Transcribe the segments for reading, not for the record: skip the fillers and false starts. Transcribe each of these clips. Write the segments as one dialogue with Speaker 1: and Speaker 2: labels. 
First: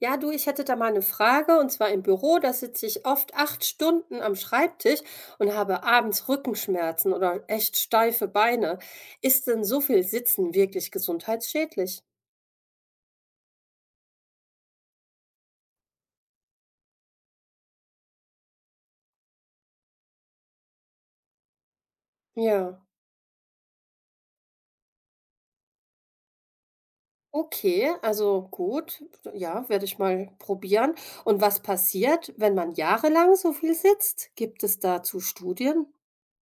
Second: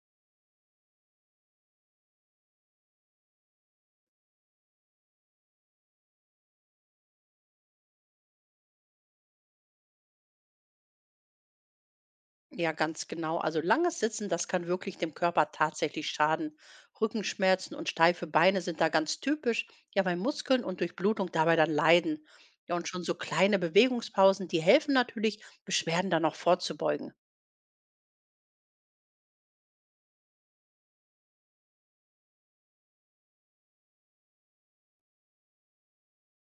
Speaker 1: Ja, du, ich hätte da mal eine Frage, und zwar im Büro, da sitze ich oft 8 Stunden am Schreibtisch und habe abends Rückenschmerzen oder echt steife Beine. Ist denn so viel Sitzen wirklich gesundheitsschädlich?
Speaker 2: Ja, ganz genau. Also langes Sitzen, das kann wirklich dem Körper tatsächlich schaden. Rückenschmerzen und steife Beine sind da ganz typisch, ja, weil Muskeln und Durchblutung dabei dann leiden. Ja,
Speaker 1: Ja,
Speaker 2: und schon so kleine Bewegungspausen, die helfen natürlich, Beschwerden dann auch vorzubeugen.
Speaker 1: okay, also gut, ja, werde ich mal probieren. Und was passiert, wenn man jahrelang so viel sitzt? Gibt es dazu Studien?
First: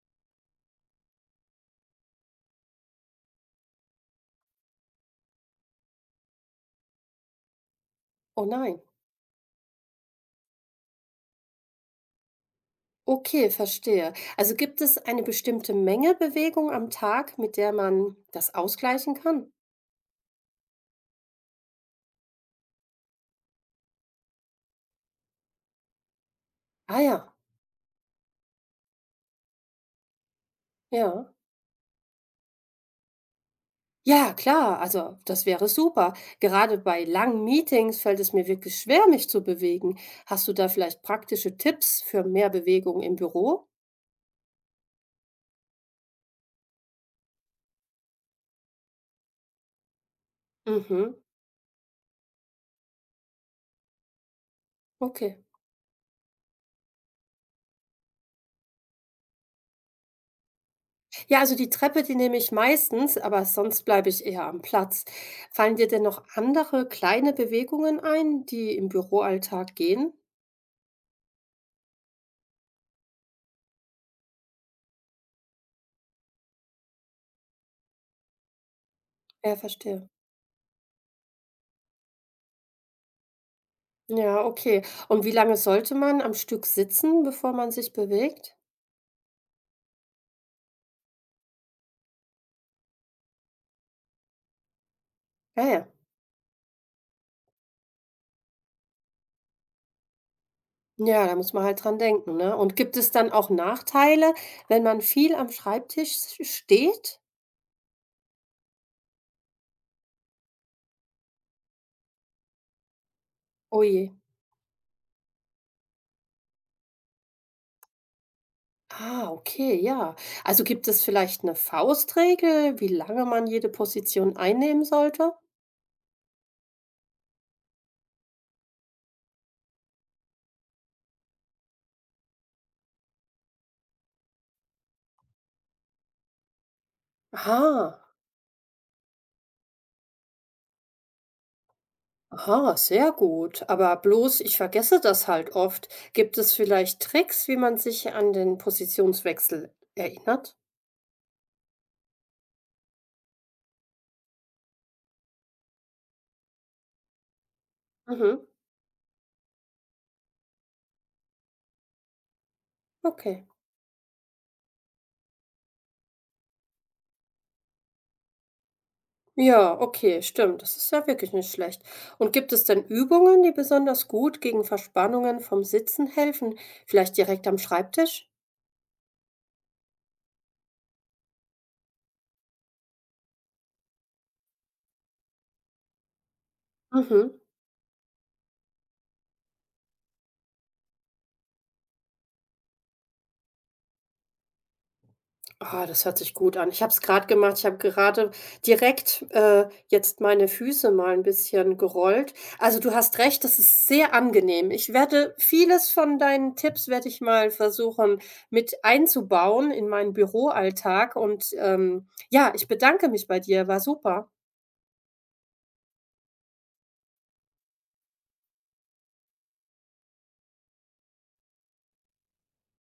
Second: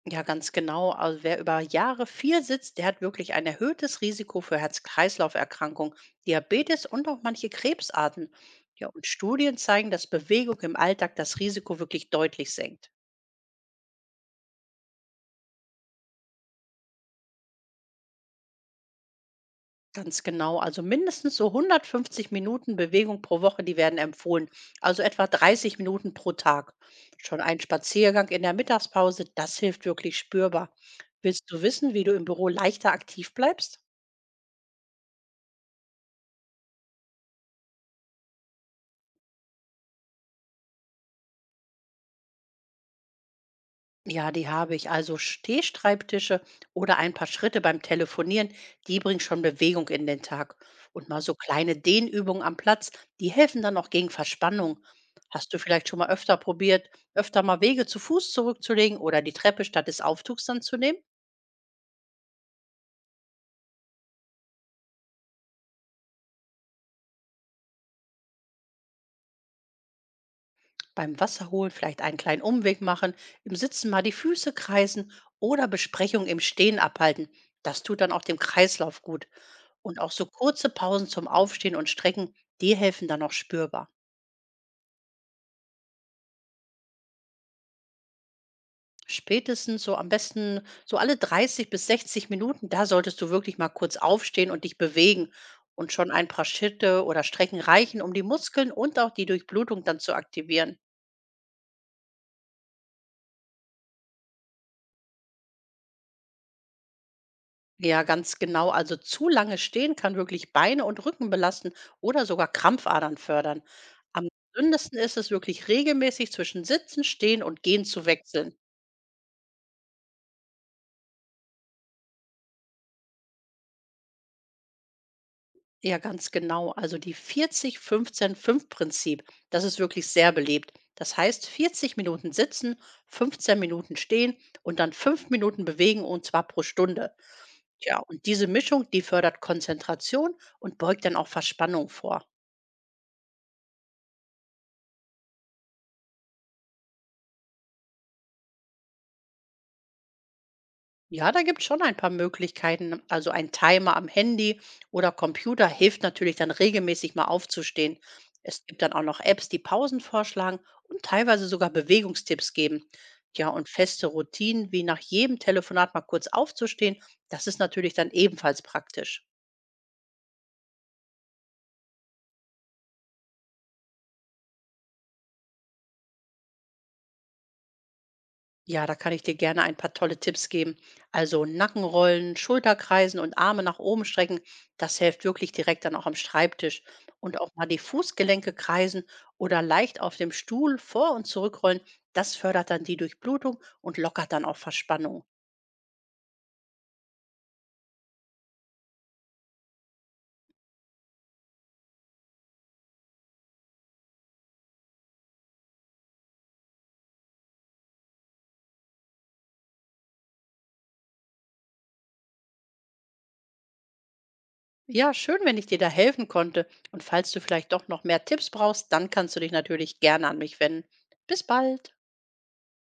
Speaker 2: Ja, ganz genau. Also wer über Jahre viel sitzt, der hat wirklich ein erhöhtes Risiko für Herz-Kreislauf-Erkrankungen, Diabetes und auch manche Krebsarten.
Speaker 1: Oh nein.
Speaker 2: Ja, und Studien zeigen, dass Bewegung im Alltag das Risiko wirklich deutlich senkt.
Speaker 1: Okay, verstehe. Also gibt es eine bestimmte Menge Bewegung am Tag, mit der man das ausgleichen kann?
Speaker 2: Ganz genau, also mindestens so 150 Minuten Bewegung pro Woche, die werden empfohlen, also etwa 30 Minuten pro Tag.
Speaker 1: Ah ja.
Speaker 2: Schon ein Spaziergang in der Mittagspause, das hilft wirklich spürbar.
Speaker 1: Ja.
Speaker 2: Willst du wissen, wie du im Büro leichter aktiv bleibst?
Speaker 1: Ja, klar, also das wäre super. Gerade bei langen Meetings fällt es mir wirklich schwer, mich zu bewegen. Hast du da vielleicht praktische Tipps für mehr Bewegung im Büro?
Speaker 2: Ja, die habe ich. Also Stehschreibtische oder ein paar Schritte beim Telefonieren, die bringen schon Bewegung in den Tag. Und
Speaker 1: Mhm,
Speaker 2: mal so kleine Dehnübungen am Platz, die helfen dann auch gegen Verspannung.
Speaker 1: okay.
Speaker 2: Hast du vielleicht schon mal öfter probiert, öfter mal Wege zu Fuß zurückzulegen oder die Treppe statt des Aufzugs dann zu nehmen?
Speaker 1: Ja, also die Treppe, die nehme ich meistens, aber sonst bleibe ich eher am Platz. Fallen dir denn noch andere kleine Bewegungen ein, die im Büroalltag gehen?
Speaker 2: Beim Wasserholen vielleicht einen kleinen Umweg machen, im Sitzen mal die Füße kreisen oder Besprechungen im Stehen abhalten. Das tut dann auch dem Kreislauf gut.
Speaker 1: Ja,
Speaker 2: Und auch
Speaker 1: verstehe.
Speaker 2: so kurze Pausen zum Aufstehen und Strecken, die helfen dann auch spürbar.
Speaker 1: Ja, okay. Und wie lange sollte man am Stück sitzen, bevor man sich bewegt?
Speaker 2: Spätestens so am besten so alle 30 bis 60 Minuten, da solltest du wirklich mal kurz aufstehen und dich bewegen.
Speaker 1: Ah ja.
Speaker 2: Und schon ein paar Schritte oder Strecken reichen, um die Muskeln und auch die Durchblutung dann zu aktivieren.
Speaker 1: Ja, da muss man halt dran denken, ne? Und gibt es dann auch Nachteile, wenn man viel am Schreibtisch s steht?
Speaker 2: Ja, ganz genau. Also zu lange stehen kann wirklich Beine und Rücken belasten oder sogar Krampfadern fördern.
Speaker 1: Oh je.
Speaker 2: Am gesündesten ist es wirklich regelmäßig zwischen Sitzen, Stehen und Gehen zu wechseln.
Speaker 1: Ah, okay, ja. Also gibt es vielleicht eine Faustregel, wie lange man jede Position einnehmen sollte?
Speaker 2: Ja, ganz genau. Also die 40-15-5-Prinzip, das ist wirklich sehr beliebt. Das heißt, 40 Minuten sitzen, 15 Minuten stehen und dann 5 Minuten bewegen und zwar pro Stunde. Tja,
Speaker 1: Aha,
Speaker 2: und diese Mischung, die fördert Konzentration und beugt dann auch Verspannung vor.
Speaker 1: aha, sehr gut. Aber bloß ich vergesse das halt oft. Gibt es vielleicht Tricks, wie man sich an den Positionswechsel erinnert?
Speaker 2: Ja, da gibt es schon ein paar Möglichkeiten. Also ein Timer am Handy oder Computer hilft natürlich dann regelmäßig mal aufzustehen.
Speaker 1: Mhm,
Speaker 2: Es gibt dann auch noch Apps, die Pausen vorschlagen und teilweise sogar Bewegungstipps geben.
Speaker 1: okay.
Speaker 2: Ja, und feste Routinen wie nach jedem Telefonat mal kurz aufzustehen, das ist natürlich dann ebenfalls praktisch.
Speaker 1: Ja, okay, stimmt. Das ist ja wirklich nicht schlecht. Und gibt es denn Übungen, die besonders gut gegen Verspannungen vom Sitzen helfen? Vielleicht direkt am Schreibtisch?
Speaker 2: Ja, da kann ich dir gerne ein paar tolle Tipps geben. Also Nackenrollen, Schulterkreisen und Arme nach oben strecken, das hilft wirklich direkt dann auch am Schreibtisch.
Speaker 1: Mhm.
Speaker 2: Und auch mal die Fußgelenke kreisen oder leicht auf dem Stuhl vor und zurückrollen, das fördert dann die Durchblutung und lockert dann auch Verspannung.
Speaker 1: Ah, das hört sich gut an. Ich habe es gerade gemacht. Ich habe gerade direkt jetzt meine Füße mal ein bisschen gerollt. Also du hast recht, das ist sehr angenehm. Ich werde vieles von deinen Tipps werde ich mal versuchen mit einzubauen in meinen Büroalltag. Und ja, ich bedanke mich bei dir. War super.
Speaker 2: Ja, schön, wenn ich dir da helfen konnte. Und falls du vielleicht doch noch mehr Tipps brauchst, dann kannst du dich natürlich gerne an mich wenden. Bis bald.